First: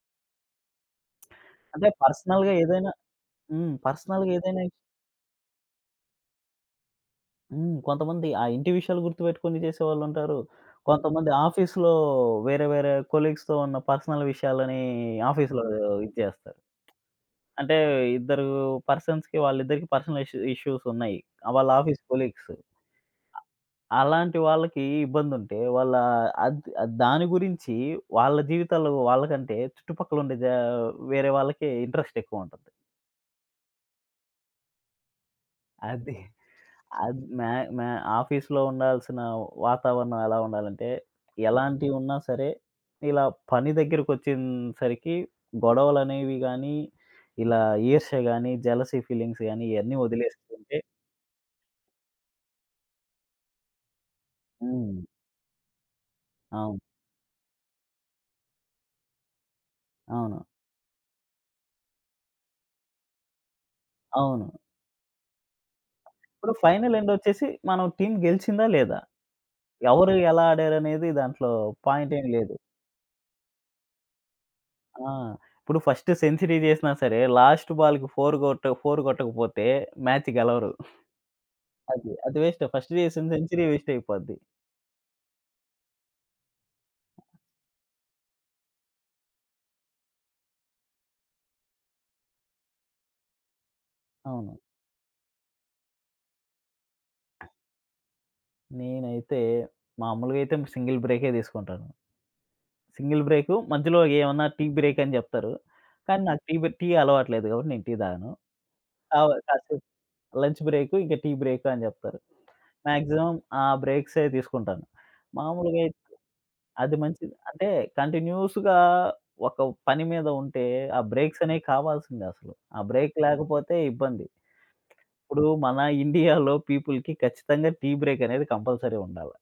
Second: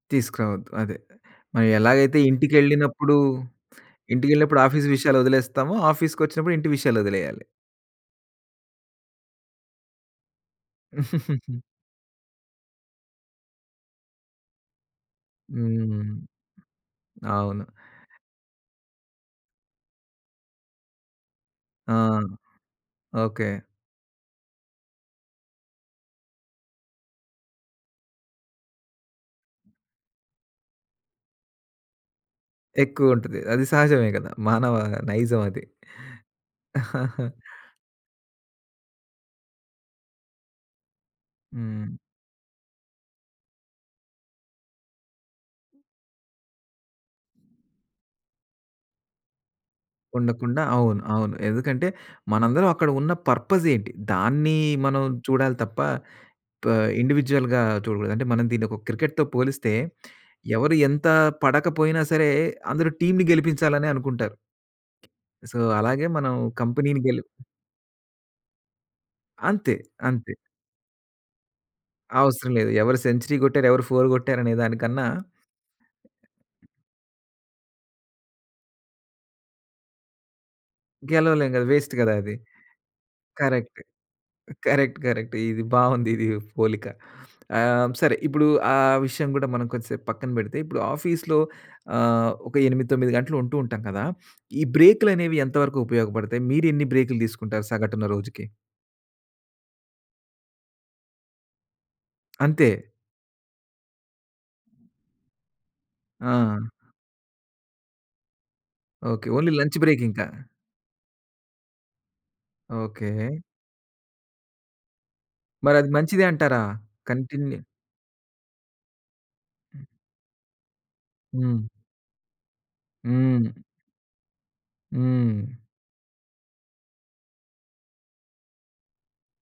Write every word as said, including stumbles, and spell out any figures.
తీసుకురావద్దు అదె. అంటే మరెలాగైతే పర్సనల్‌గా ఏదైనా ఇంటికెళ్ళినప్పుడు, హ్మ్. పర్సనల్‌‌గా ఏదైనా ఇంటికెళ్ళినప్పుడు ఆఫీస్ విషయాలొదిలేస్తామో, ఆఫీస్‌కొచ్చినప్పుడు ఇంటి విషయాలొదిలేయాలి. హ్మ్. కొంతమంది ఆ ఇంటి విషయాలు గుర్తుపెట్టుకొని చేసేవాళ్ళుంటారు. కొంతమంది ఆఫీస్‌లో వేరే వేరే కొలీగ్స్‌తో ఉన్న పర్సనల్ విషయాలని ఆఫీస్‌లో హ్మ్. ఇది జేస్తారు. అవును. అంటే ఇద్దరు పర్సన్స్‌కి వాళ్ళిద్దరికీ పర్సనల్ ఇష్యూ ఇష్యూసున్నాయి. ఆ! వాళ్ళు ఆ! Office colleagues. ఓకే. ఆహ్, అలాంటి వాళ్ళకి ఇబ్బందుంటే వాళ్ళ అద్ అద్ దాని గురించి వాళ్ళ జీవితాలేవో వాళ్ళకంటే చుట్టుపక్కలుండే జా వేరే వాళ్ళకి ఇంట్రెస్ట్ ఎక్కువుంటది. ఎక్కువుంటది. అది సహజమే గదా! మానవ నైజం అది. అది. అద్ మా మా ఆఫీస్‌లో ఉండాల్సిన వాతావరణం ఎలా ఉండాలంటే, హ్మ్. ఎలాంటియి వున్నా సరే, ఇలా పని దగ్గరకొచ్చేన్‌సరికి గొడవలనేవి గాని, ఇలా ఈర్ష్య గాని, జెలసీ ఫీలింగ్స్ గాని ఇయన్నీ ఉండకుండా ఒదిలేసుకుంటే అవును, అవును. ఎందుకంటే మనందరం అక్కడ ఉన్న పర్పస్ ఏంటి? దాన్ని హ్మ్. మనం చూడాలి తప్ప ప అవును. ఇండివిడ్యుయల్‌గా చూడకూడదు. అంటే మనం దీన్ని ఒక క్రికెట్‌తో పోలిస్తే, అవును. ఎవరు ఎంత పడకపోయినా సరే, అందరు టీమ్‌ని గెలిపించాలనే అనుకుంటారు. అవును. సో అలాగే మనం ఇప్పుడు ఫైనల్ కంపెనీని గెలిప్ ఎండొచ్చేసి, మనం టీమ్ గెలిచిందా లేదా? అంతే. ఎవరు అంతే. ఎలా ఆడారనేది దాంట్లో పాయింట్ ఏం అవసరం లేదు. లేదు. ఎవరు సెంచరీ గొట్టారు, ఎవరు ఫోర్ గొట్టారనే దానికన్నా ఆ! ఇప్పుడు ఫస్ట్ సెంచరీ జెసినా సరే, లాస్ట్ బాల్‌కి ఫోర్ గొట్ట ఫోర్ గొట్టకపోతే మ్యాచ్ గెలవరు. గెలవలేం గదా! వేస్ట్ అది. గదా అది. అది వేస్టే. ఫస్ట్ జెసిన సెంచరీ కరెక్ట్. వేస్టయిపోద్ది. కరెక్ట్. కరెక్ట్. ఇది బాగుందిది పోలిక. ఆహ్, సరే ఇప్పుడు ఆ విషయం గూడా మనం కొంసేపు పక్కన పెడితే, ఇప్పుడు ఆఫీస్‌లో ఆహ్, ఒక ఎనిమిది తొమ్మిది గంటలు ఉంటూ ఉంటాం గదా! అవును. ఈ బ్రేక్‌లనేవి ఎంతవరకు ఉపయోగబడతాయి? మీరెన్ని బ్రేక్‌లు దీసుకుంటారు సగటున రోజుకి? నేనైతే, మామూలుగైతే సింగిల్ బ్రేకే దీసుకుంటాను. అంతే. సింగిల్ బ్రేకు, మధ్యలో ఏమన్నా టీ బ్రేక్ అని జెప్తారు. కానీ నాకు టీ బె ఆ! టీ అలవాటు లేదు గాబట్టి, నేను టీ తాగను. కౌ ఓకే. ఓన్లీ లంచ్ కాసేపు బ్రేక్ ఇంకా. లంచ్ బ్రేక్ ఇంక టీ బ్రేక్ అని జెప్తరు. Maximum okay. ఆ బ్రేక్ససవి తీసుకుంటాను. మరది మామూలుగైతే మంచిదే అంటారా? అది మంచిది. కంటిన్యూ అంటే కంటిన్యూయస్‌గా ఒక పని మీద ఉంటే, ఆ హ్మ్. బ్రేక్సనేవి కావాల్సిందె అసలు. ఆ బ్రేక్ హ్మ్. లేకపోతే ఇబ్బంది. ఇప్పుడు హ్మ్. మన ఇండియాలో పీపుల్‌కి ఖచ్చితంగా టీ బ్రేక్ అనేది కంపల్సరీ ఉండాల.